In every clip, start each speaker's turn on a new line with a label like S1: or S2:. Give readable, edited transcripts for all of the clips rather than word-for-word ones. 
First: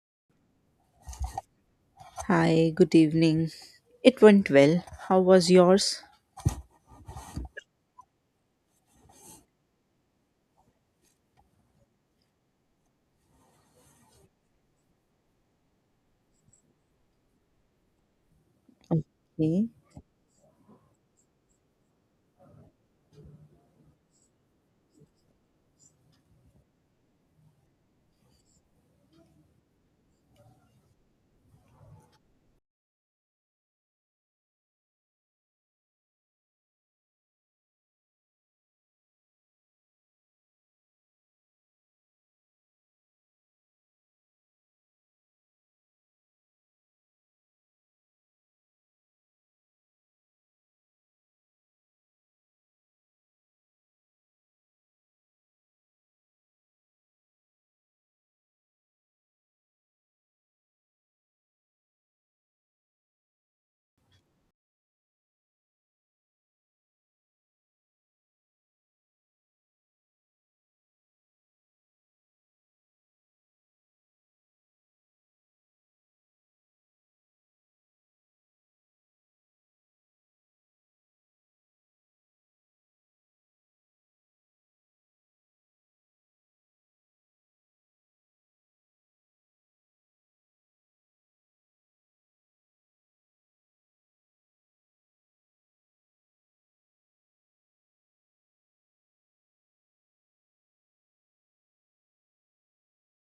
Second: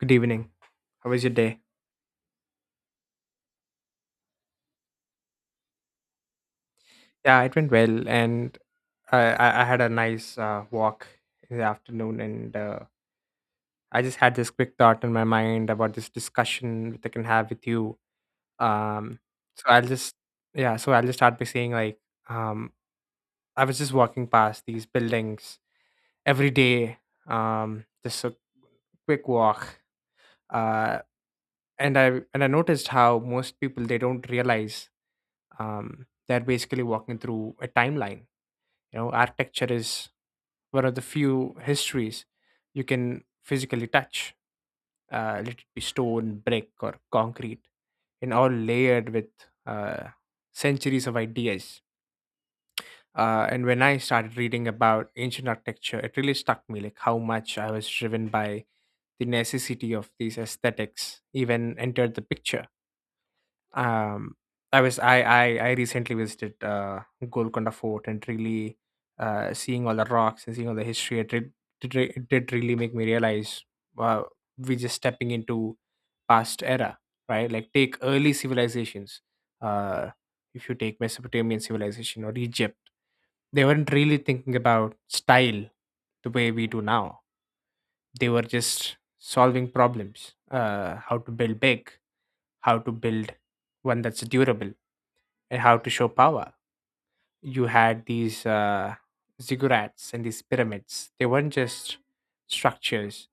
S1: Good evening. How was your day?
S2: Hi, good evening. It went well. How was yours?
S1: Yeah, it went well, and I had a nice walk in the afternoon, and I just had this quick thought in my mind about this discussion that I can have with you. Um, so
S2: Okay.
S1: I'll just yeah, so I'll just start by saying like um, I was just walking past these buildings every day, just a quick walk, uh, and I noticed how most people they don't realize they're basically walking through a timeline. You know, architecture is one of the few histories you can physically touch, let it be stone, brick, or concrete, and all layered with uh, centuries of ideas. And when I started reading about ancient architecture, it really struck me like how much I was driven by the necessity of these aesthetics even entered the picture. Um I was I recently visited Golconda Fort and really, seeing all the rocks and seeing all the history, it did really make me realize wow, we're just stepping into past era, right? Like, take early civilizations. uh if you take Mesopotamian civilization or Egypt, they weren't really thinking about style the way we do now. They were just solving problems, how to build big, how to build one that's durable, and how to show power. You had these ziggurats and these pyramids. They weren't just structures;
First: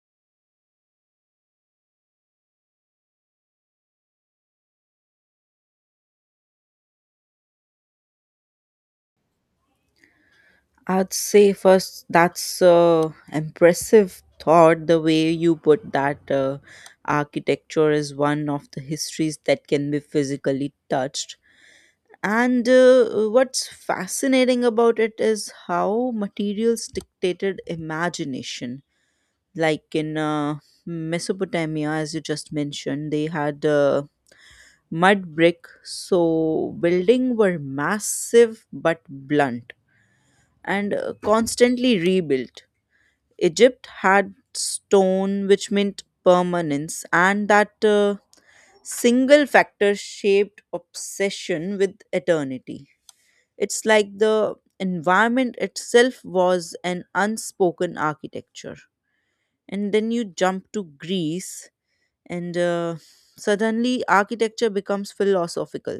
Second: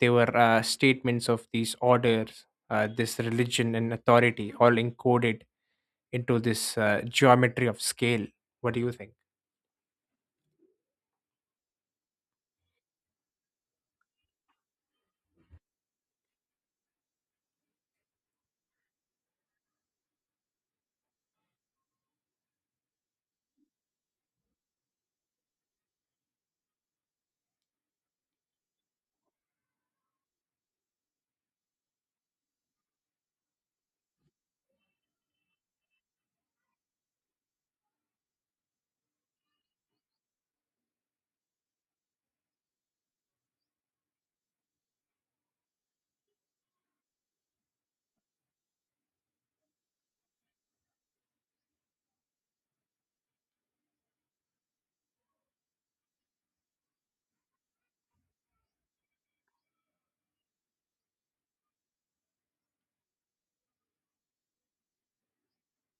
S1: they were statements of these orders, this religion and authority, all encoded into this geometry of scale. What do you think?
S2: I'd say first, that's a impressive thought, the way you put that architecture is one of the histories that can be physically touched. And what's fascinating about it is how materials dictated imagination. Like in Mesopotamia, as you just mentioned, they had mud brick so building were massive but blunt and constantly rebuilt. Egypt had stone which meant permanence, and that single factor shaped obsession with eternity. It's like the environment itself was an unspoken architecture. And then you jump to Greece, and suddenly architecture becomes philosophical.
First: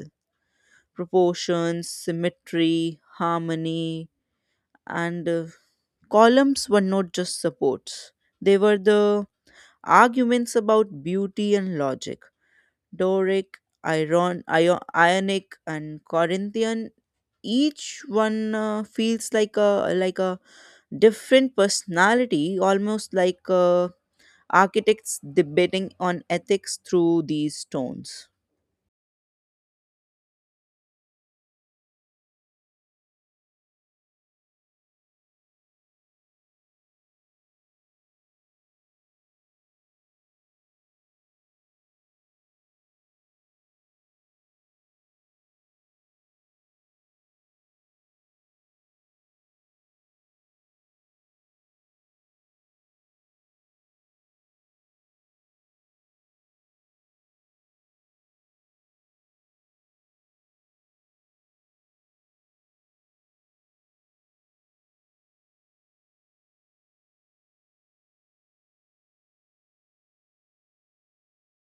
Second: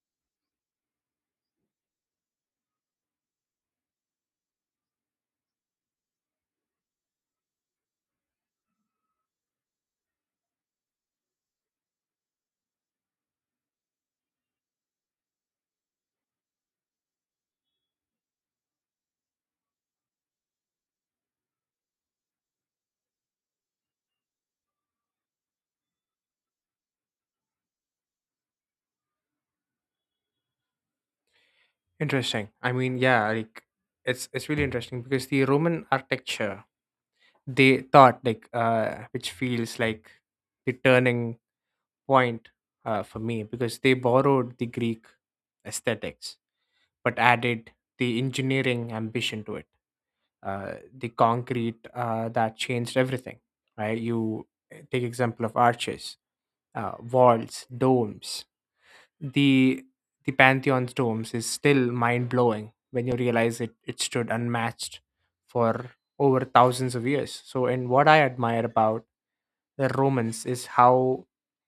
S2: Proportions, symmetry, harmony, and columns were not just supports, they were the arguments about beauty and logic. Doric, Iron, Ionic, and Corinthian. Each one feels like a different personality, almost like architects debating on ethics through these stones.
S1: Interesting. I mean, yeah, like it's really interesting because the Roman architecture, they thought like, which feels like the turning point for me, because they borrowed the Greek aesthetics but added the engineering ambition to it. The concrete, that changed everything, right? Take example of arches, walls, domes. The the Pantheon's domes is still mind blowing when you realize it. It stood unmatched for over thousands of years. So, and what I admire about the Romans is how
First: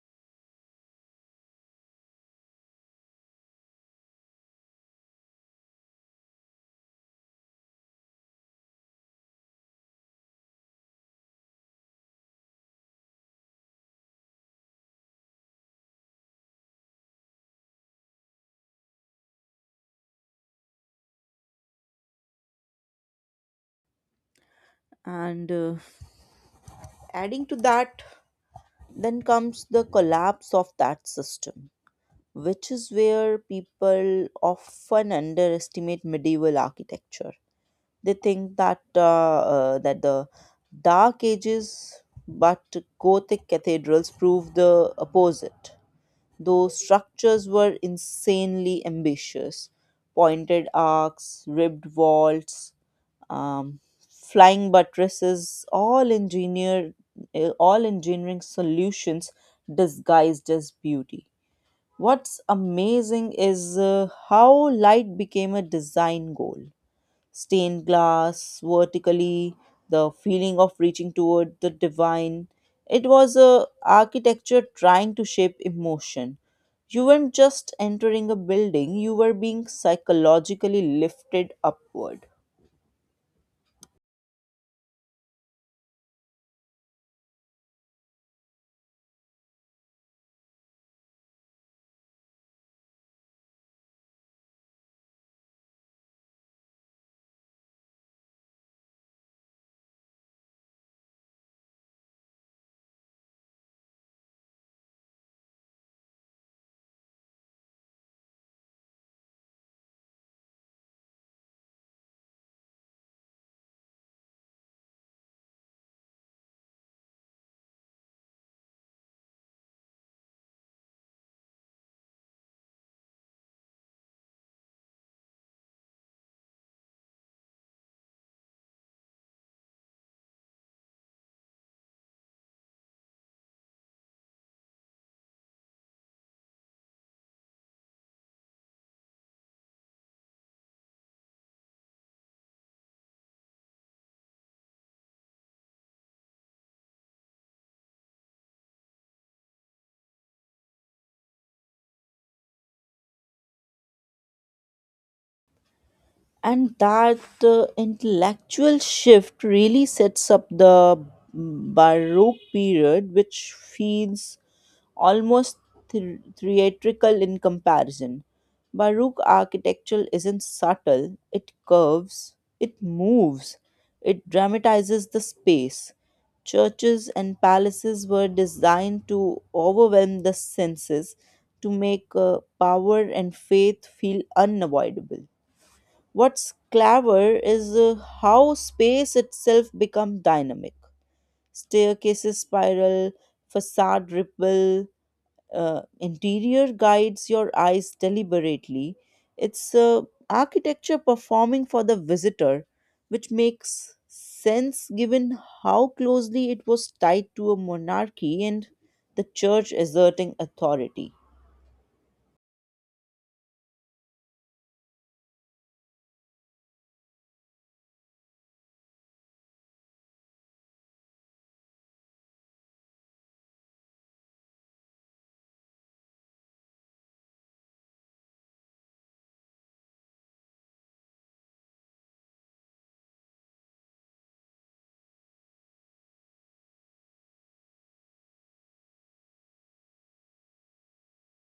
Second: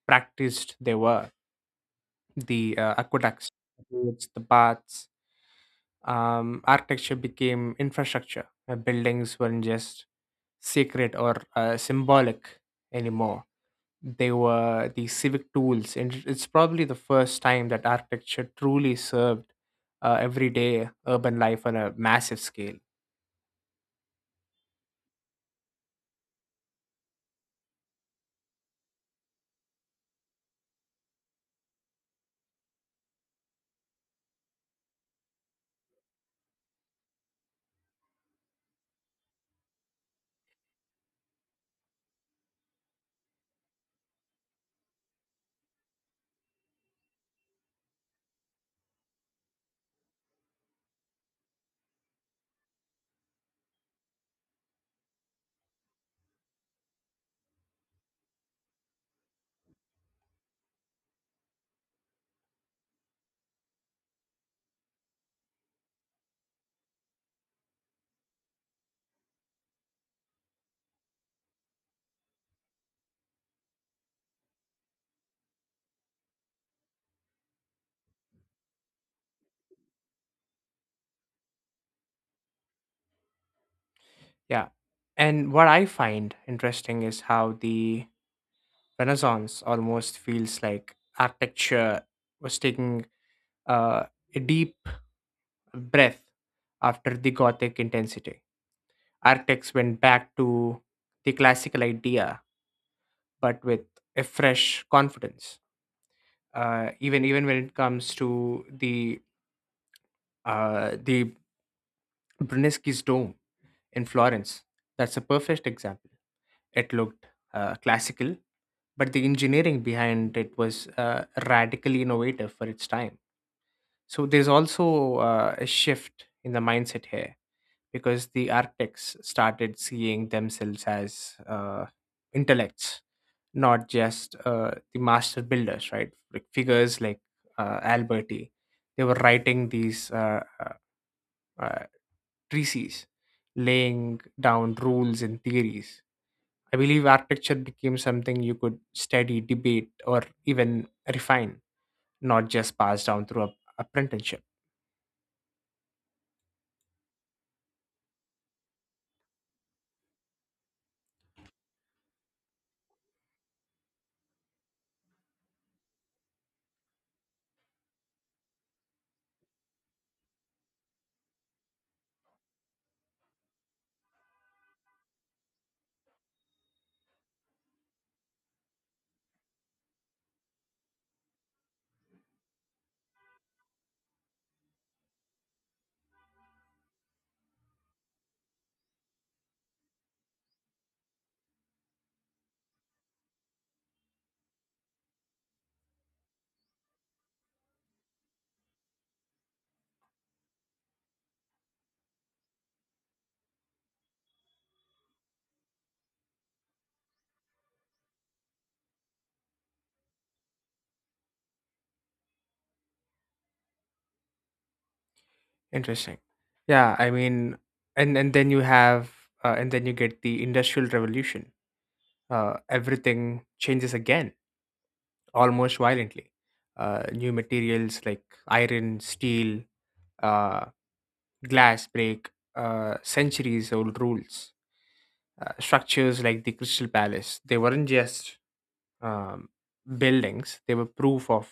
S1: practiced they were, the aqueducts, roads, the baths. Architecture became infrastructure. Buildings weren't just sacred or symbolic anymore. They were the civic tools, and it's probably the first time that architecture truly served everyday urban life on a massive scale.
S2: And adding to that, then comes the collapse of that system, which is where people often underestimate medieval architecture. They think that that the Dark Ages, but Gothic cathedrals prove the opposite. Those structures were insanely ambitious, pointed arcs, ribbed vaults, flying buttresses, all engineering solutions disguised as beauty. What's amazing is how light became a design goal. Stained glass, vertically, the feeling of reaching toward the divine. It was a architecture trying to shape emotion. You weren't just entering a building, you were being psychologically lifted upward.
S1: Yeah, and what I find interesting is how the Renaissance almost feels like architecture was taking uh, a deep breath after the Gothic intensity. Architects went back to the classical idea, but with a fresh confidence. Even when it comes to the uh, the Brunelleschi's dome in Florence, that's a perfect example. It looked classical, but the engineering behind it was radically innovative for its time. So there's also a shift in the mindset here because the architects started seeing themselves as intellects, not just the master builders, right? Like figures like Alberti, they were writing these uh, treatises, laying down rules and theories. I believe architecture became something you could study, debate, or even refine, not just pass down through a apprenticeship.
S2: And that the intellectual shift really sets up the baroque period, which feels almost theatrical in comparison. Baroque architecture isn't subtle. It curves, it moves, it dramatizes the space. Churches and palaces were designed to overwhelm the senses, to make power and faith feel unavoidable. What's clever is how space itself becomes dynamic. Staircases spiral, facade ripple, interior guides your eyes deliberately. It's architecture performing for the visitor, which makes sense given how closely it was tied to a monarchy and the church asserting authority.
S1: Interesting. Yeah, I mean, and and then you have, and then you get the Industrial Revolution. Everything changes again, almost violently. New materials like iron, steel, uh, glass break centuries-old rules. Structures like the Crystal Palace, they weren't just um, buildings; they were proof of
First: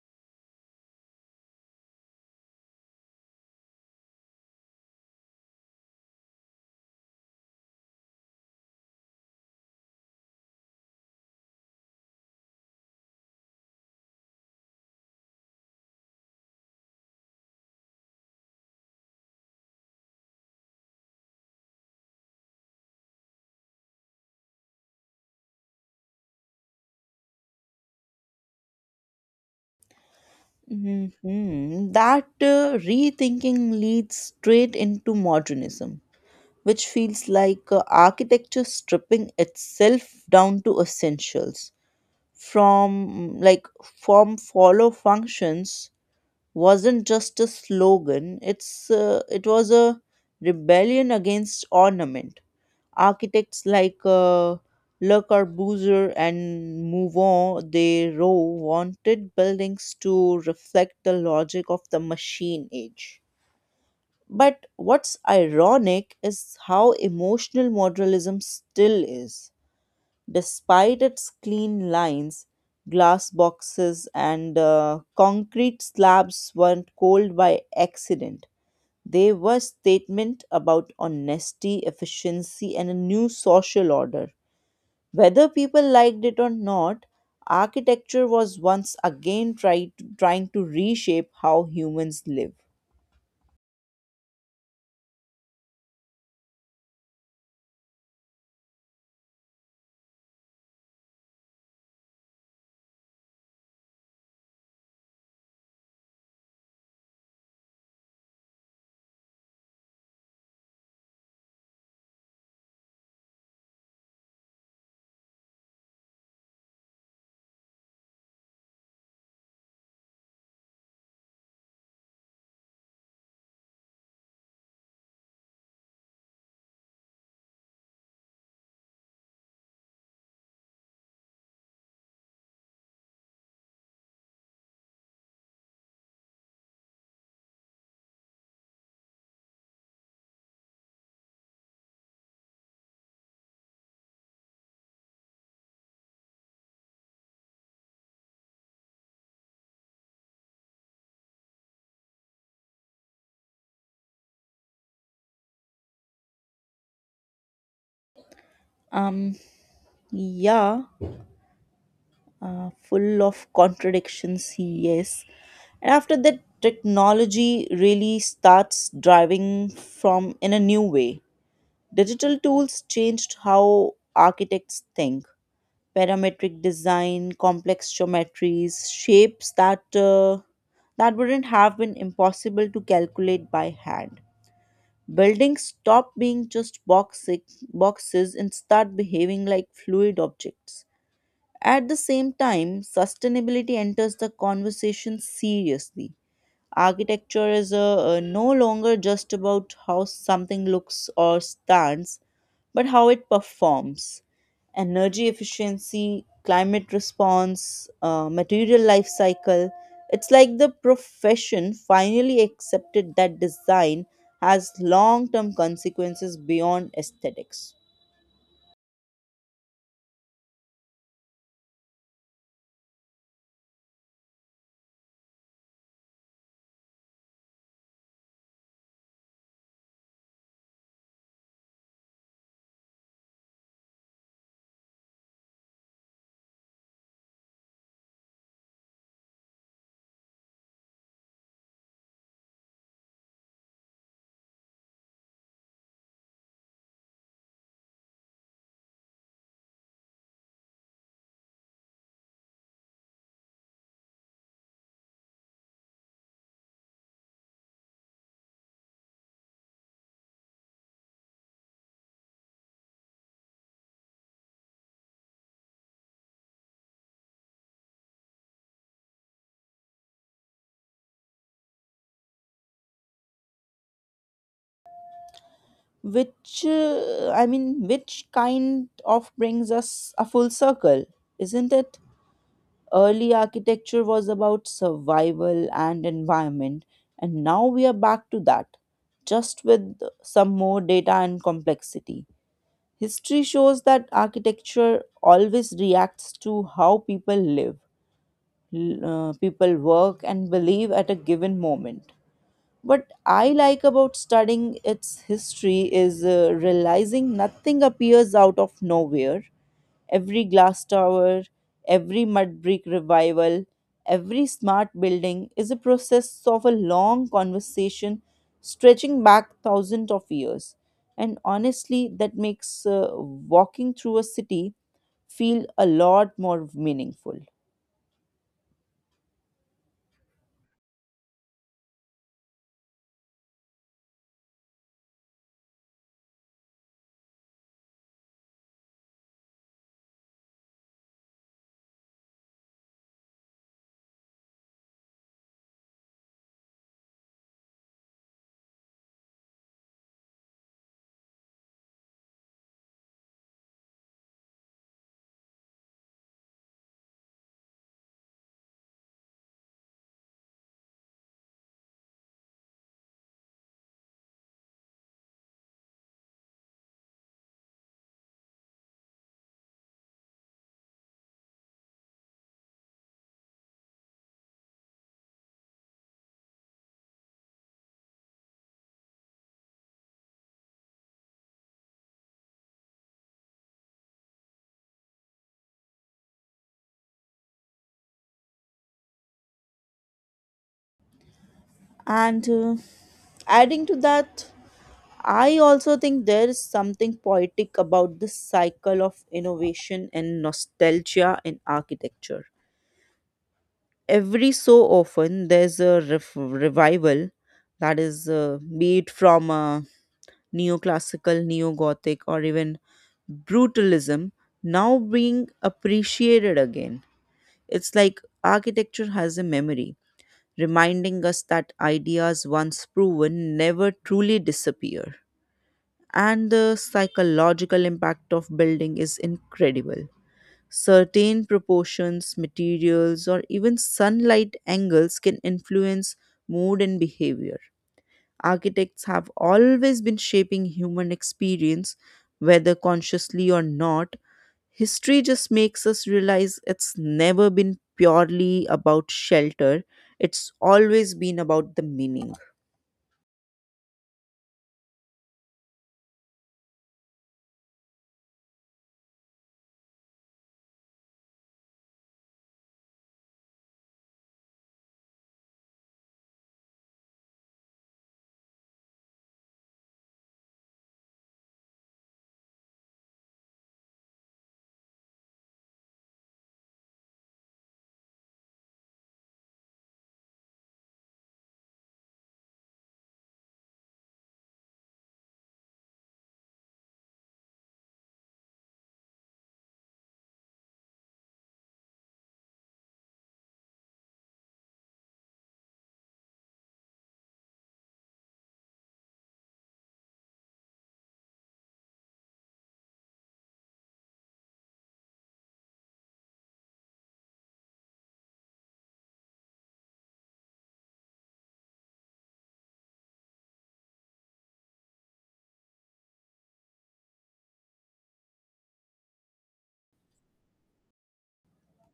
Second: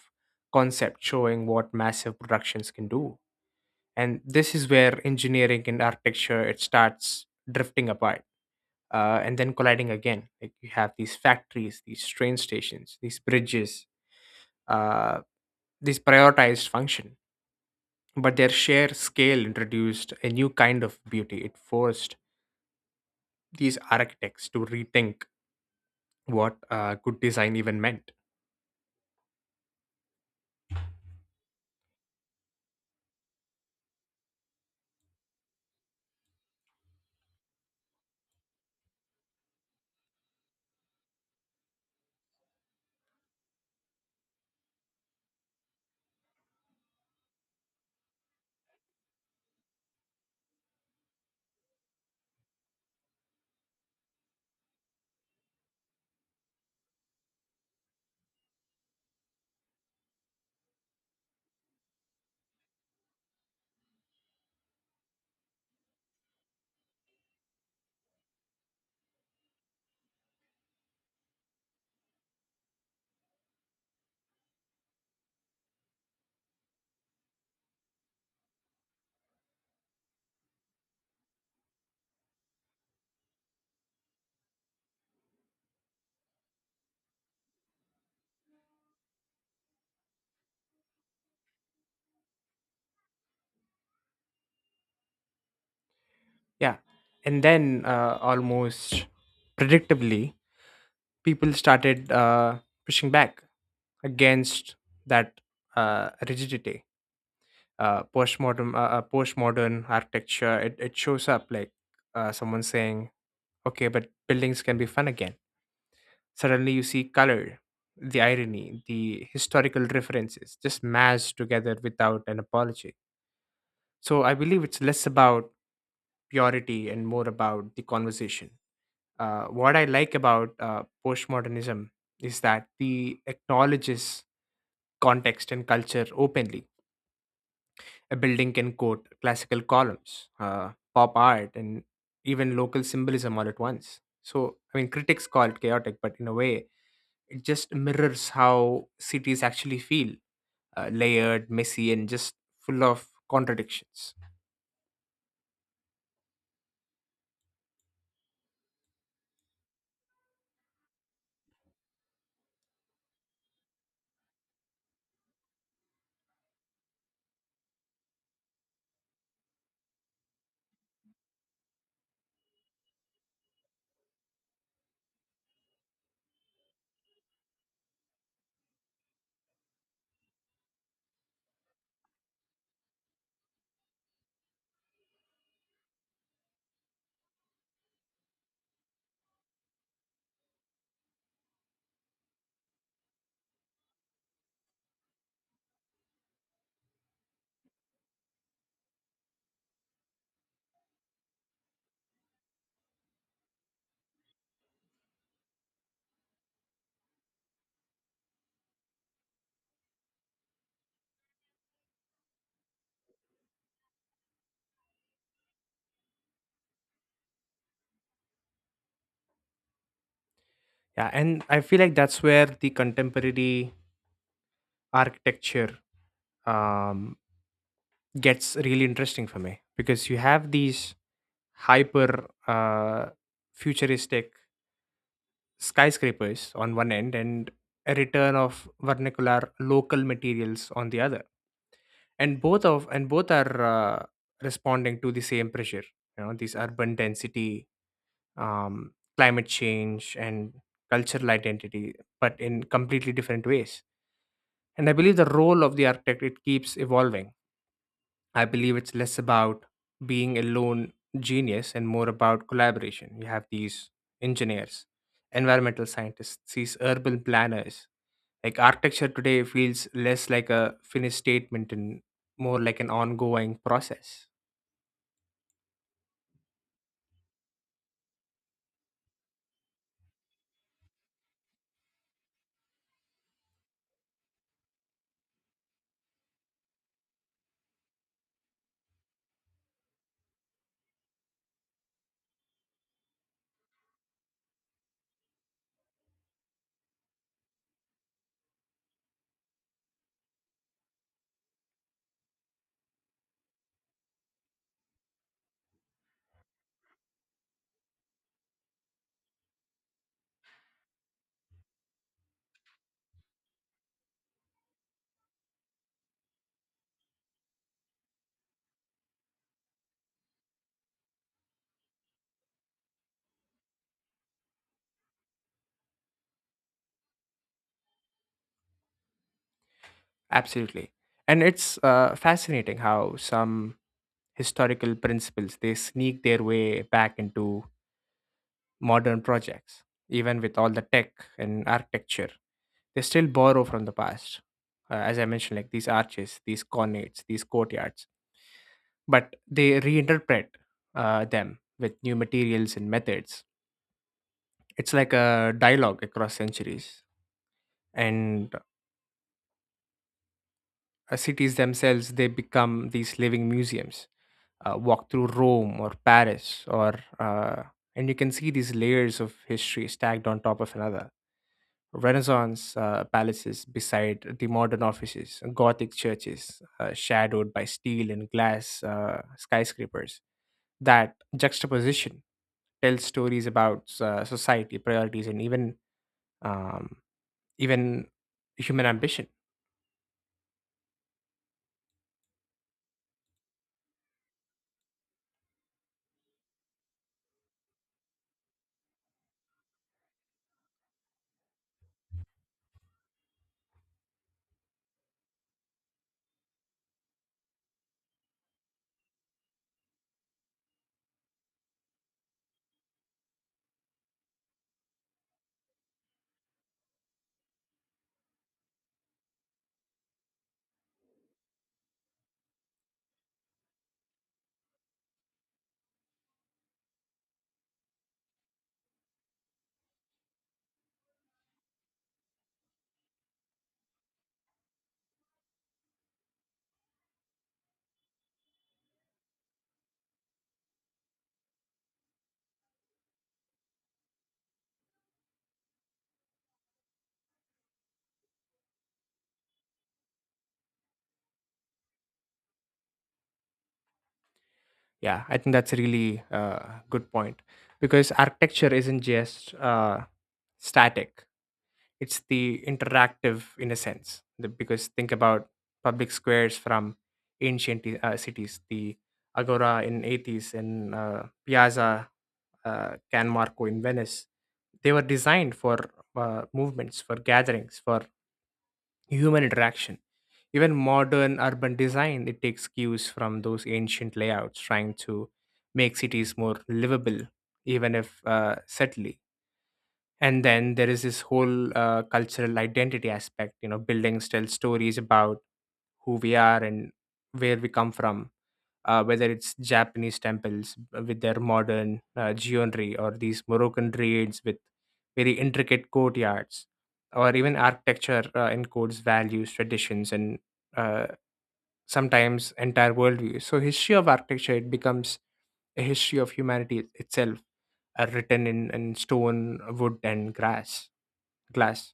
S1: concept, showing what massive productions can do. And this is where engineering and architecture, it starts drifting apart and then colliding again. Like, you have these factories, these train stations, these bridges, uh, these prioritized function, but their sheer scale introduced a new kind of beauty. It forced these architects to rethink what good design even meant.
S2: Mhm. That rethinking leads straight into modernism, which feels like architecture stripping itself down to essentials. From like form follow functions wasn't just a slogan; it was a rebellion against ornament. Architects like Le Corbusier and Mouvant de Roux wanted buildings to reflect the logic of the machine age. But what's ironic is how emotional modernism still is, despite its clean lines, glass boxes, and concrete slabs weren't cold by accident. They were statement about honesty, efficiency, and a new social order. Whether people liked it or not, architecture was once again tried, trying to reshape how humans live.
S1: Yeah, and then almost predictably, people started pushing back against that rigidity. Postmodern architecture, it shows up like someone saying, okay, but buildings can be fun again. Suddenly you see color, the irony, the historical references just mashed together without an apology. So I believe it's less about purity and more about the conversation. What I like about postmodernism is that the acknowledges context and culture openly. A building can quote classical columns, pop art, and even local symbolism all at once. So, I mean, critics call it chaotic, but in a way, it just mirrors how cities actually feel, layered, messy, and just full of contradictions.
S2: Um, yeah. Full of contradictions, yes. And after that, technology really starts driving from in a new way. Digital tools changed how architects think. Parametric design, complex geometries, shapes that that wouldn't have been impossible to calculate by hand. Buildings stop being just boxes and start behaving like fluid objects. At the same time, sustainability enters the conversation seriously. Architecture is no longer just about how something looks or stands, but how it performs. Energy efficiency, climate response, material life cycle. It's like the profession finally accepted that design has long term consequences beyond aesthetics.
S1: Yeah, and I feel like that's where the contemporary architecture um, gets really interesting for me, because you have these hyper futuristic skyscrapers on one end and a return of vernacular local materials on the other. And both are responding to the same pressure. You know, these urban density, um, climate change, and cultural identity, but in completely different ways. And I believe the role of the architect, it keeps evolving. I believe it's less about being a lone genius and more about collaboration. You have these engineers, environmental scientists, these urban planners. Like, architecture today feels less like a finished statement and more like an ongoing process.
S2: Which, I mean, which kind of brings us a full circle, isn't it? Early architecture was about survival and environment, and now we are back to that, just with some more data and complexity. History shows that architecture always reacts to how people live, l- people work, and believe at a given moment. What I like about studying its history is realizing nothing appears out of nowhere. Every glass tower, every mud brick revival, every smart building is a process of a long conversation stretching back thousands of years. And honestly, that makes walking through a city feel a lot more meaningful.
S1: Absolutely. And it's fascinating how some historical principles, they sneak their way back into modern projects. Even with all the tech and architecture, they still borrow from the past, as I mentioned, like these arches, these colonnades, these courtyards, but they reinterpret them with new materials and methods. It's like a dialogue across centuries. And cities themselves, they become these living museums. Walk through Rome or Paris or and you can see these layers of history stacked on top of another. Renaissance palaces beside the modern offices, Gothic churches shadowed by steel and glass skyscrapers. That juxtaposition tells stories about society priorities and even um, even human ambition.
S2: And adding to that, I also think there is something poetic about this cycle of innovation and nostalgia in architecture. Every so often, there's a revival that is, be it from neoclassical, neo Gothic, or even brutalism, now being appreciated again. It's like architecture has a memory, reminding us that ideas once proven never truly disappear. And the psychological impact of building is incredible. Certain proportions, materials, or even sunlight angles can influence mood and behavior. Architects have always been shaping human experience, whether consciously or not. History just makes us realize it's never been purely about shelter, it's always been about the meaning.
S1: Yeah, I think that's a really good point, because architecture isn't just static; it's the interactive in a sense. The, because think about public squares from ancient cities, the Agora in Athens and Piazza Can Marco in Venice. They were designed for movements, for gatherings, for human interaction. Even modern urban design, it takes cues from those ancient layouts, trying to make cities more livable, even if subtly. And then there is this whole cultural identity aspect. You know, buildings tell stories about who we are and where we come from, whether it's Japanese temples with their modern geometry, or these Moroccan trades with very intricate courtyards, or even architecture encodes values, traditions, and uh, sometimes entire worldviews. So, history of architecture, it becomes a history of humanity itself, written in stone, wood, and grass, glass.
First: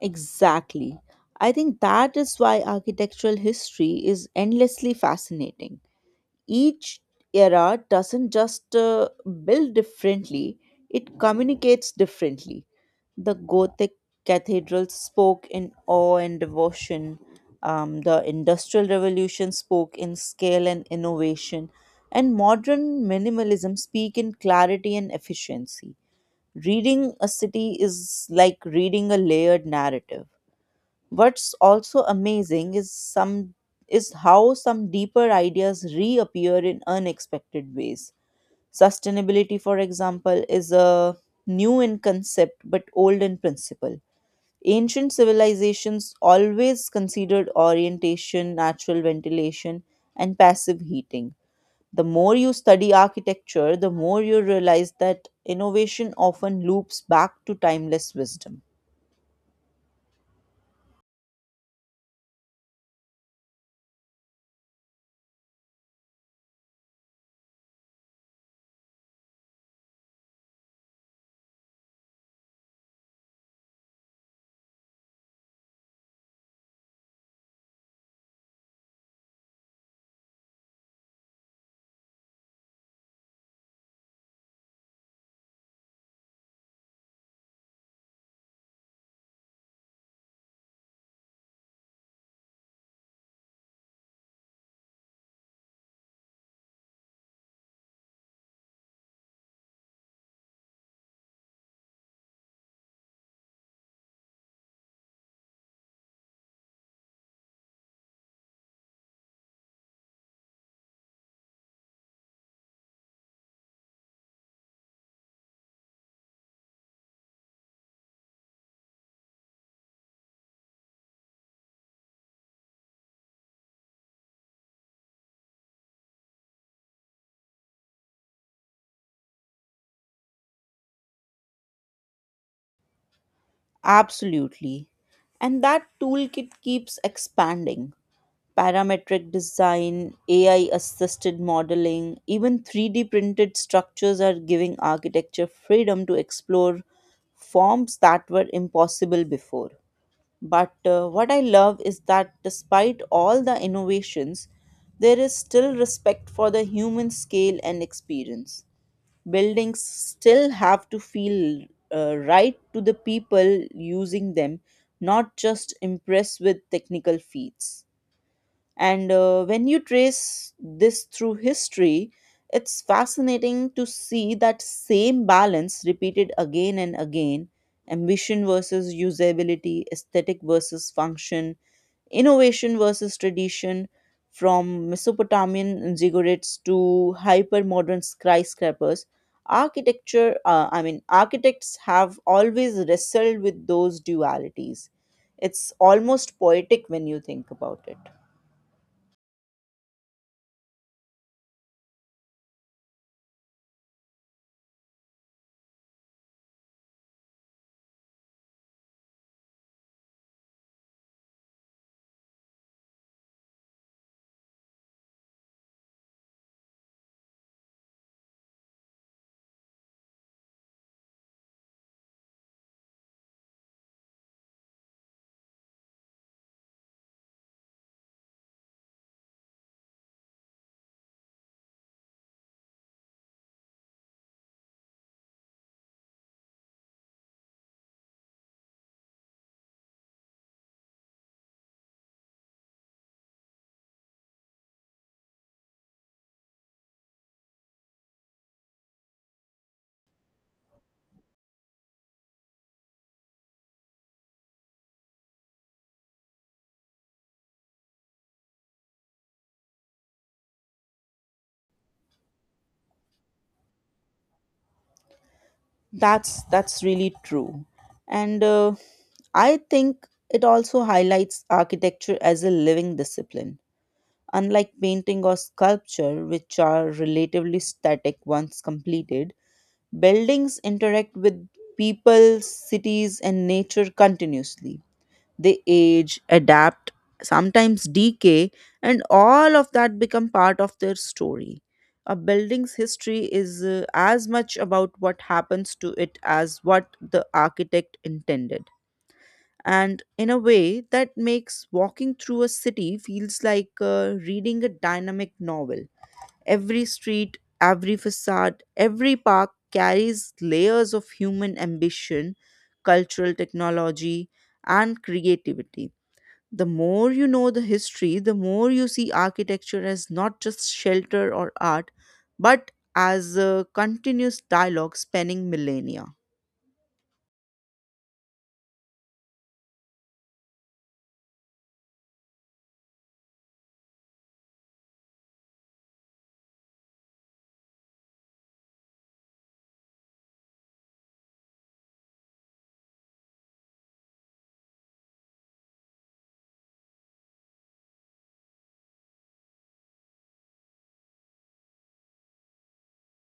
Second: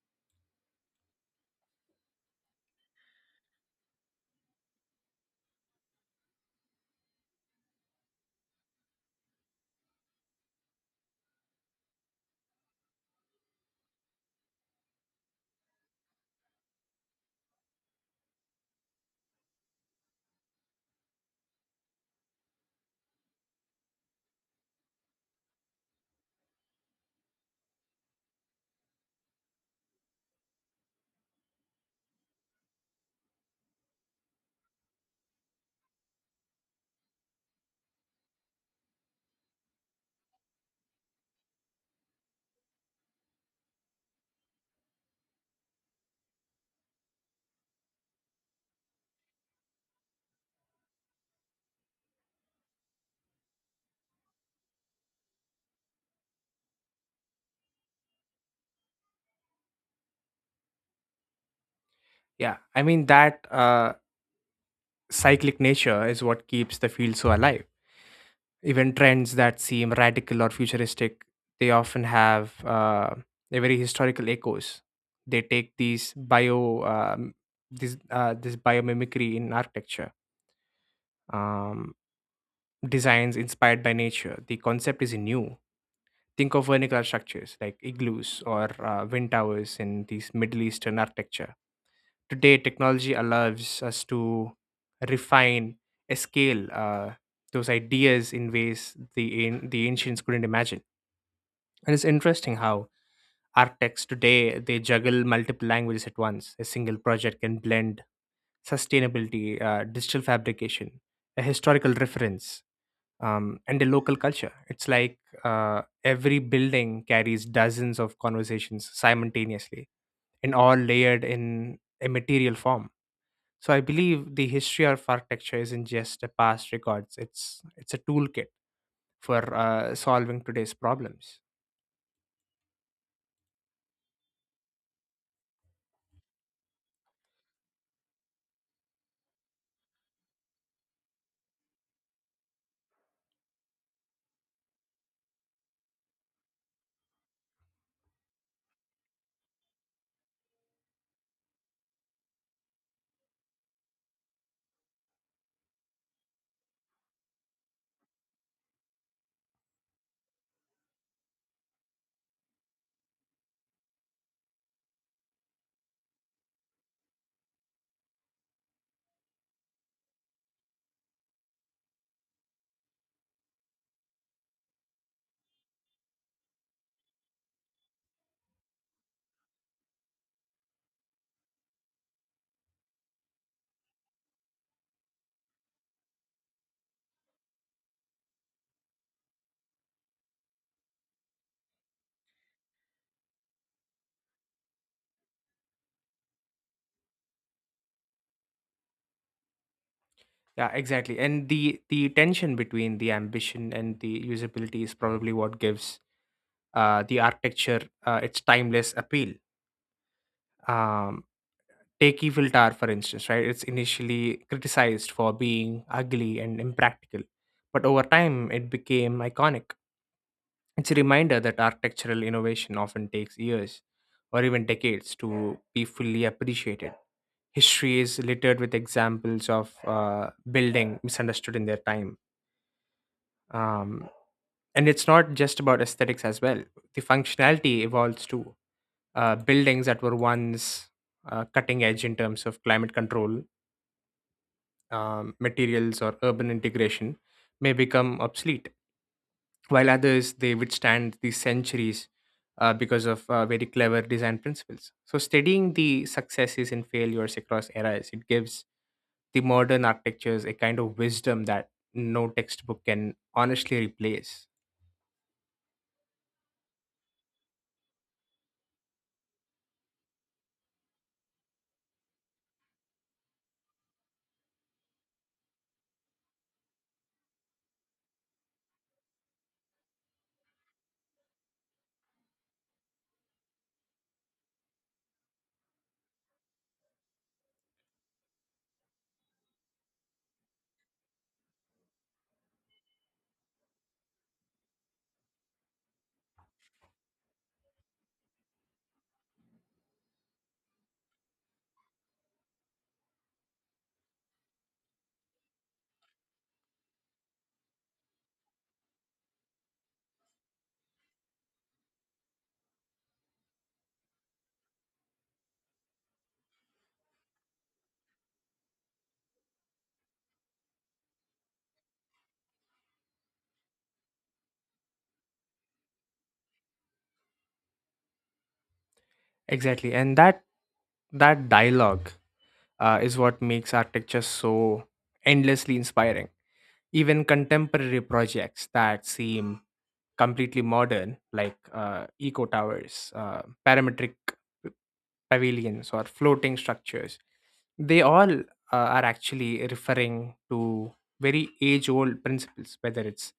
S2: Exactly. I think that is why architectural history is endlessly fascinating. Each era doesn't just build differently, it communicates differently. The Gothic cathedrals spoke in awe and devotion, the Industrial Revolution spoke in scale and innovation, and modern minimalism speak in clarity and efficiency. Reading a city is like reading a layered narrative. What's also amazing is some is how some deeper ideas reappear in unexpected ways. Sustainability, for example, is a new in concept but old in principle. Ancient civilizations always considered orientation, natural ventilation, and passive heating. The more you study architecture, the more you realize that innovation often loops back to timeless wisdom.
S1: Yeah, I mean that cyclic nature is what keeps the field so alive. Even trends that seem radical or futuristic, they often have a very historical echoes. They take these bio this this biomimicry in architecture, um, designs inspired by nature. The concept is new. Think of vernacular structures like igloos or wind towers in these Middle Eastern architecture. Today, technology allows us to refine, scale those ideas in ways the ancients couldn't imagine. It is interesting how architects today, they juggle multiple languages at once. A single project can blend sustainability, digital fabrication, a historical reference, and a local culture. It's like every building carries dozens of conversations simultaneously, and all layered in a material form. So I believe the history of architecture isn't just a past records. It's a toolkit for solving today's problems.
S2: Absolutely. And that toolkit keeps expanding. Parametric design, AI assisted modeling, even 3D printed structures are giving architecture freedom to explore forms that were impossible before. But what I love is that despite all the innovations, there is still respect for the human scale and experience. Buildings still have to feel right to the people using them, not just impressed with technical feats. And when you trace this through history, it's fascinating to see that same balance repeated again and again: ambition versus usability, aesthetic versus function, innovation versus tradition, from mesopotamian ziggurats to hyper-modern skyscrapers. Architecture I mean architects have always wrestled with those dualities. It's almost poetic when you think about it.
S1: Yeah, exactly. And the tension between the ambition and the usability is probably what gives the architecture its timeless appeal. Um, Take Evil Tower, for instance, right? It's initially criticized for being ugly and impractical, but over time it became iconic. It's a reminder that architectural innovation often takes years or even decades to be fully appreciated. History is littered with examples of building misunderstood in their time, um, and it's not just about aesthetics as well. The functionality evolves too. Buildings that were once cutting edge in terms of climate control, materials or urban integration may become obsolete, while others they withstand the centuries because of very clever design principles. So studying the successes and failures across eras, it gives the modern architectures a kind of wisdom that no textbook can honestly replace.
S2: That's really true, and I think it also highlights architecture as a living discipline, unlike painting or sculpture which are relatively static once completed. Buildings interact with people, cities, and nature continuously. They age, adapt, sometimes decay, and all of that become part of their story. A building's history is as much about what happens to it as what the architect intended. And in a way, that makes walking through a city feels like reading a dynamic novel. Every street, every facade, every park carries layers of human ambition, cultural technology, and creativity. The more you know the history, the more you see architecture as not just shelter or art, but as a continuous dialogue spanning millennia.
S1: Exactly, and that that dialogue is what makes architecture so endlessly inspiring. Even contemporary projects that seem completely modern, like eco towers, parametric p- pavilions, or floating structures, they all are actually referring to very age old principles, whether it's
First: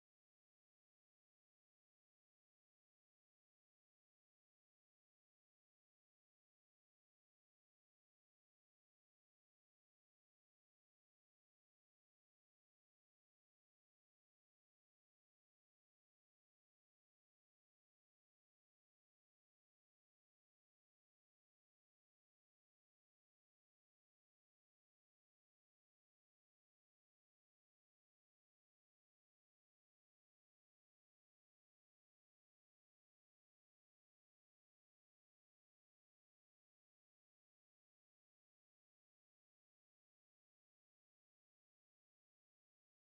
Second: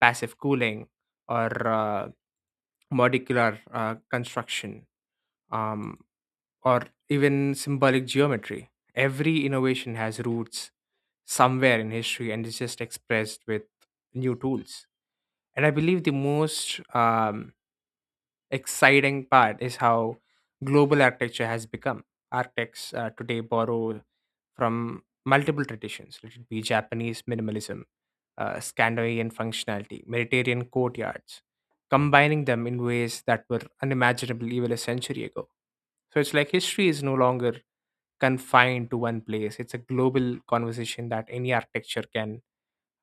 S1: passive cooling or molecular construction. Um, or even symbolic geometry. Every innovation has roots somewhere in history and is just expressed with new tools. And I believe the most exciting part is how global architecture has become. Architects today borrow from multiple traditions, let it be Japanese minimalism, Scandinavian functionality, Mediterranean courtyards, combining them in ways that were unimaginable even a century ago. So it's like history is no longer confined to one place. It's a global conversation that any architecture can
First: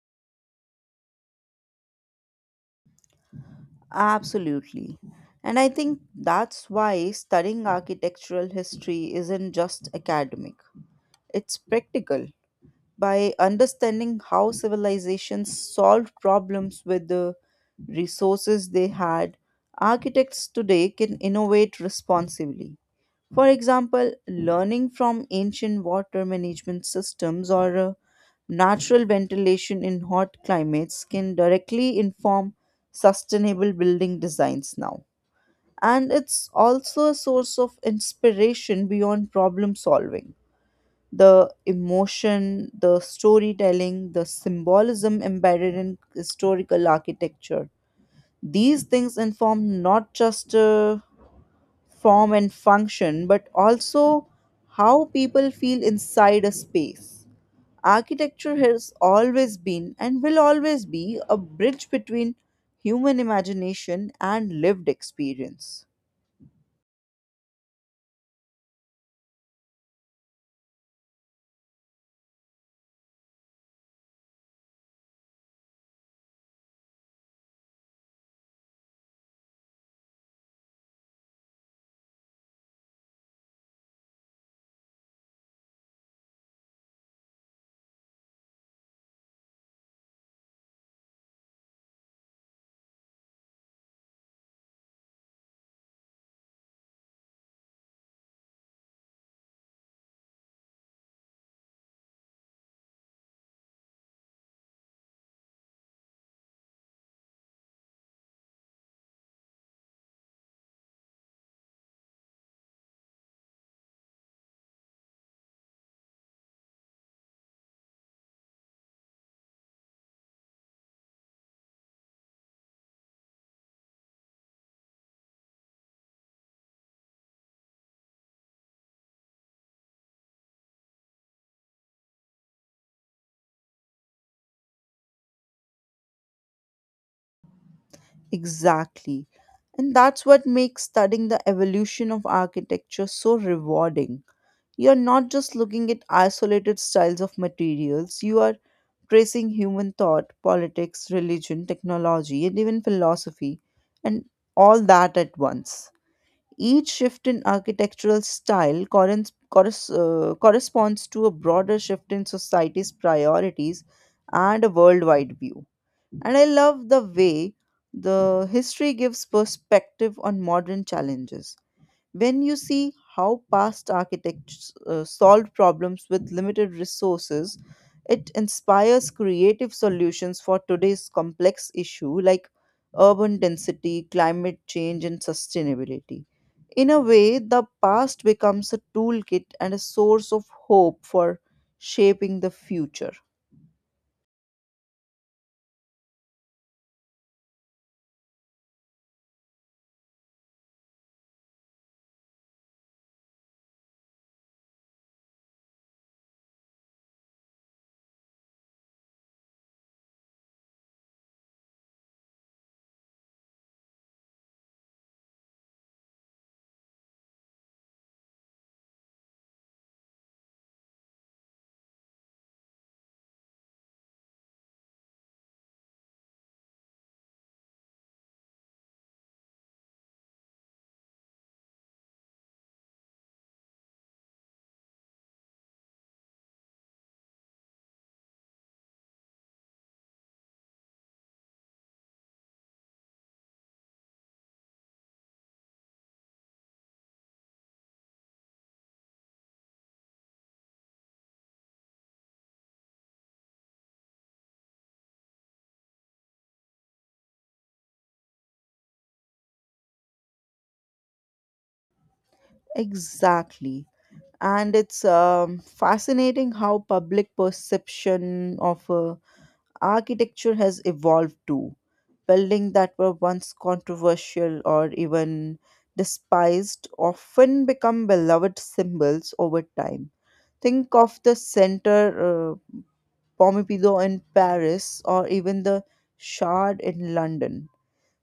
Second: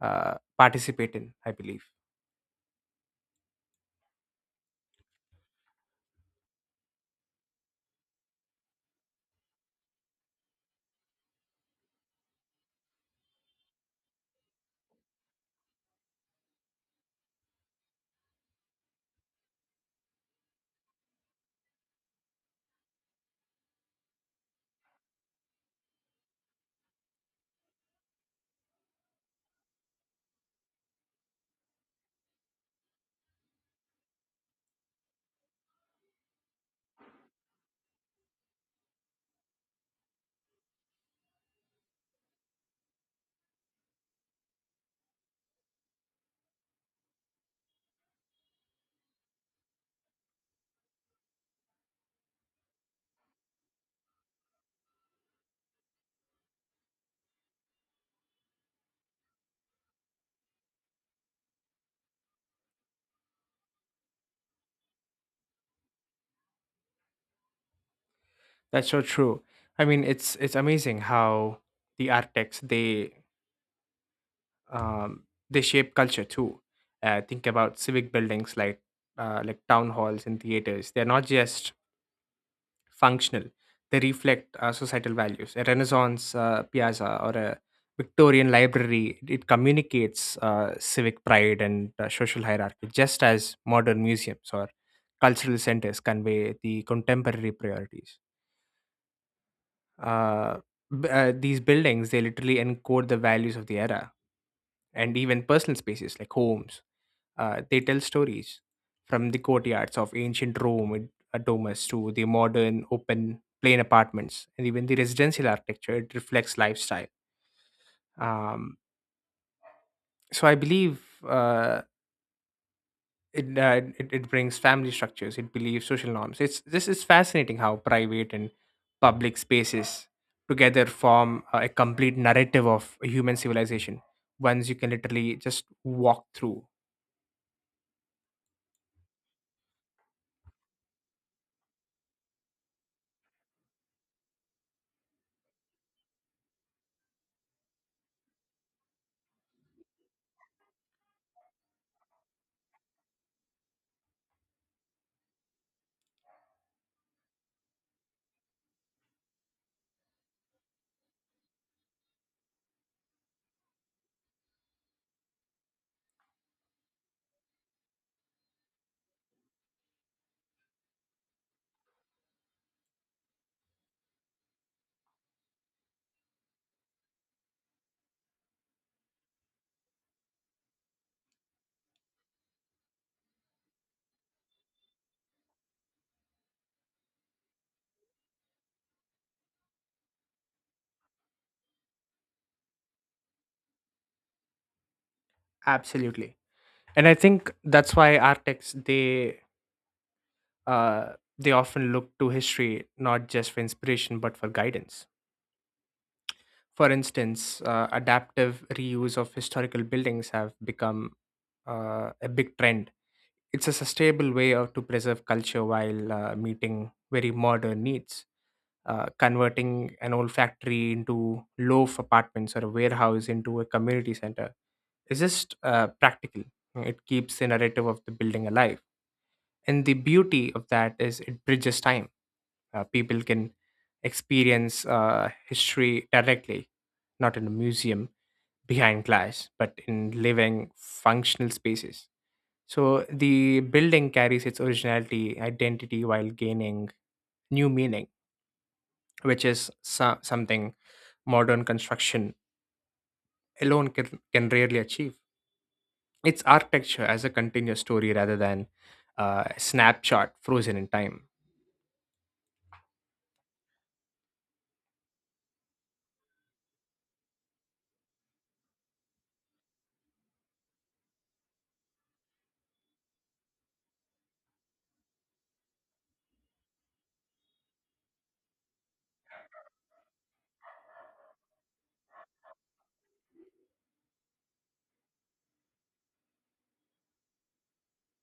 S1: participate in, I believe.
S2: Absolutely. And I think that's why studying architectural history isn't just academic, it's practical. By understanding how civilizations solved problems with the resources they had, architects today can innovate responsibly. For example, learning from ancient water management systems or natural ventilation in hot climates can directly inform sustainable building designs now. And it's also a source of inspiration beyond problem solving: the emotion, the storytelling, the symbolism embedded in historical architecture. These things inform not just form and function, but also how people feel inside a space. Architecture has always been and will always be a bridge between human imagination and lived experience.
S1: That's so true. I mean, it's amazing how the architects they um, they shape culture too. Think about civic buildings like town halls and theaters. They're not just functional; they reflect societal values. A Renaissance piazza or a Victorian library it communicates civic pride and social hierarchy, just as modern museums or cultural centers convey the contemporary priorities. uh, these buildings they literally encode the values of the era, and even personal spaces like homes, they tell stories from the courtyards of ancient Rome with domus to the modern open plain apartments. And even the residential architecture it reflects lifestyle, um, so I believe uh, it brings family structures, it believes social norms. It's, this is fascinating how private and public spaces together form a complete narrative of a human civilization, ones you can literally just walk through.
S2: Exactly. And that's what makes studying the evolution of architecture so rewarding. You're not just looking at isolated styles of materials, you are tracing human thought, politics, religion, technology, and even philosophy, and all that at once. Each shift in architectural style corresponds to a broader shift in society's priorities and a worldwide view. And I love the way the history gives perspective on modern challenges. When you see how past architects solved problems with limited resources, it inspires creative solutions for today's complex issue like urban density, climate change, and sustainability. In a way, the past becomes a toolkit and a source of hope for shaping the future.
S1: Absolutely, and I think that's why architects they uh, they often look to history not just for inspiration but for guidance. For instance, adaptive reuse of historical buildings have become a big trend. It's a sustainable way of, to preserve culture while meeting very modern needs. Converting an old factory into loaf apartments or a warehouse into a community center is just practical. It keeps the narrative of the building alive. And the beauty of that is it bridges time. People can experience history directly, not in a museum behind glass, but in living, functional spaces. So the building carries its originality, identity, while gaining new meaning, which is something modern construction alone can rarely achieve. It's architecture as a continuous story rather than a snapshot frozen in time.
S2: Exactly. And it's fascinating how public perception of architecture has evolved too. Buildings that were once controversial or even despised often become beloved symbols over time. Think of the center Pompidou in Paris or even the Shard in London.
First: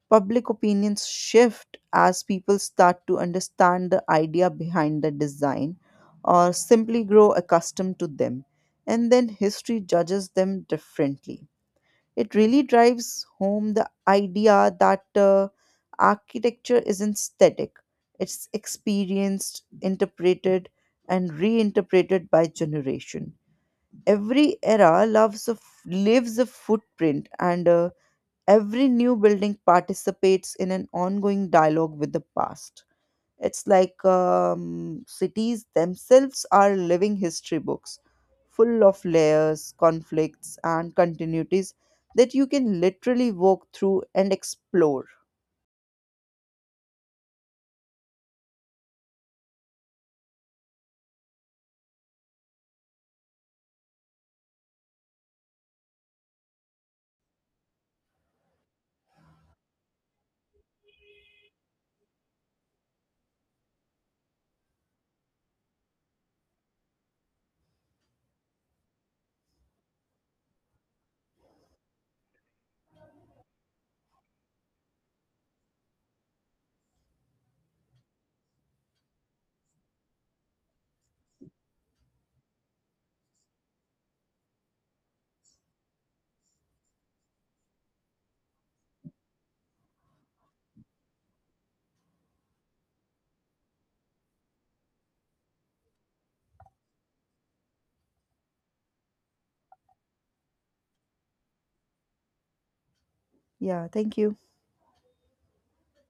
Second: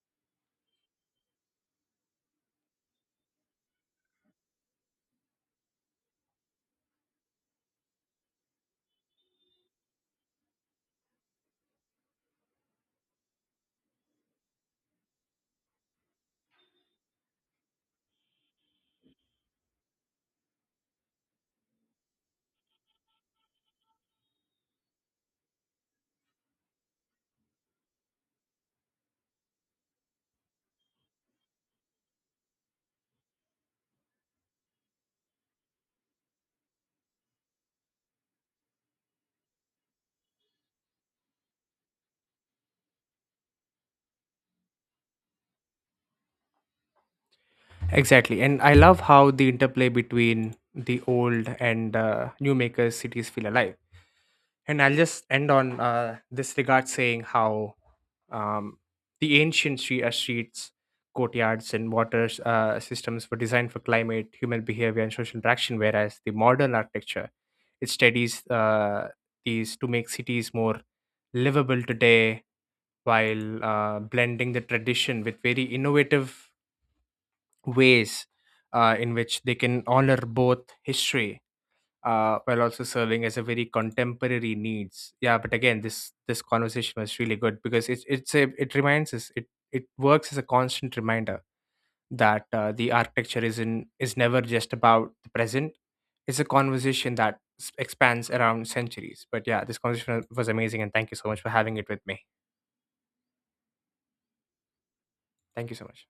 S2: Public opinions shift as people start to understand the idea behind the design or simply grow accustomed to them, and then history judges them differently. It really drives home the idea that architecture isn't static, it's experienced, interpreted, and reinterpreted by generation. Every era leaves a footprint, and every new building participates in an ongoing dialogue with the past. It's like cities themselves are living history books, full of layers, conflicts, and continuities that you can literally walk through and explore.
S1: Exactly. And I love how the interplay between the old and new makers cities feel alive. And I'll just end on this regard saying how um, the ancient streets, courtyards, and water systems were designed for climate, human behavior, and social interaction, whereas the modern architecture it studies these to make cities more livable today, while blending the tradition with very innovative ways in which they can honor both history while also serving as a very contemporary needs. Yeah, but again, this conversation was really good because it reminds us it works as a constant reminder that the architecture is in is never just about the present. It's a conversation that expands around centuries. But yeah, this conversation was amazing, and thank you so much for having it with me.
S2: Yeah, thank you.
S1: Thank you so much.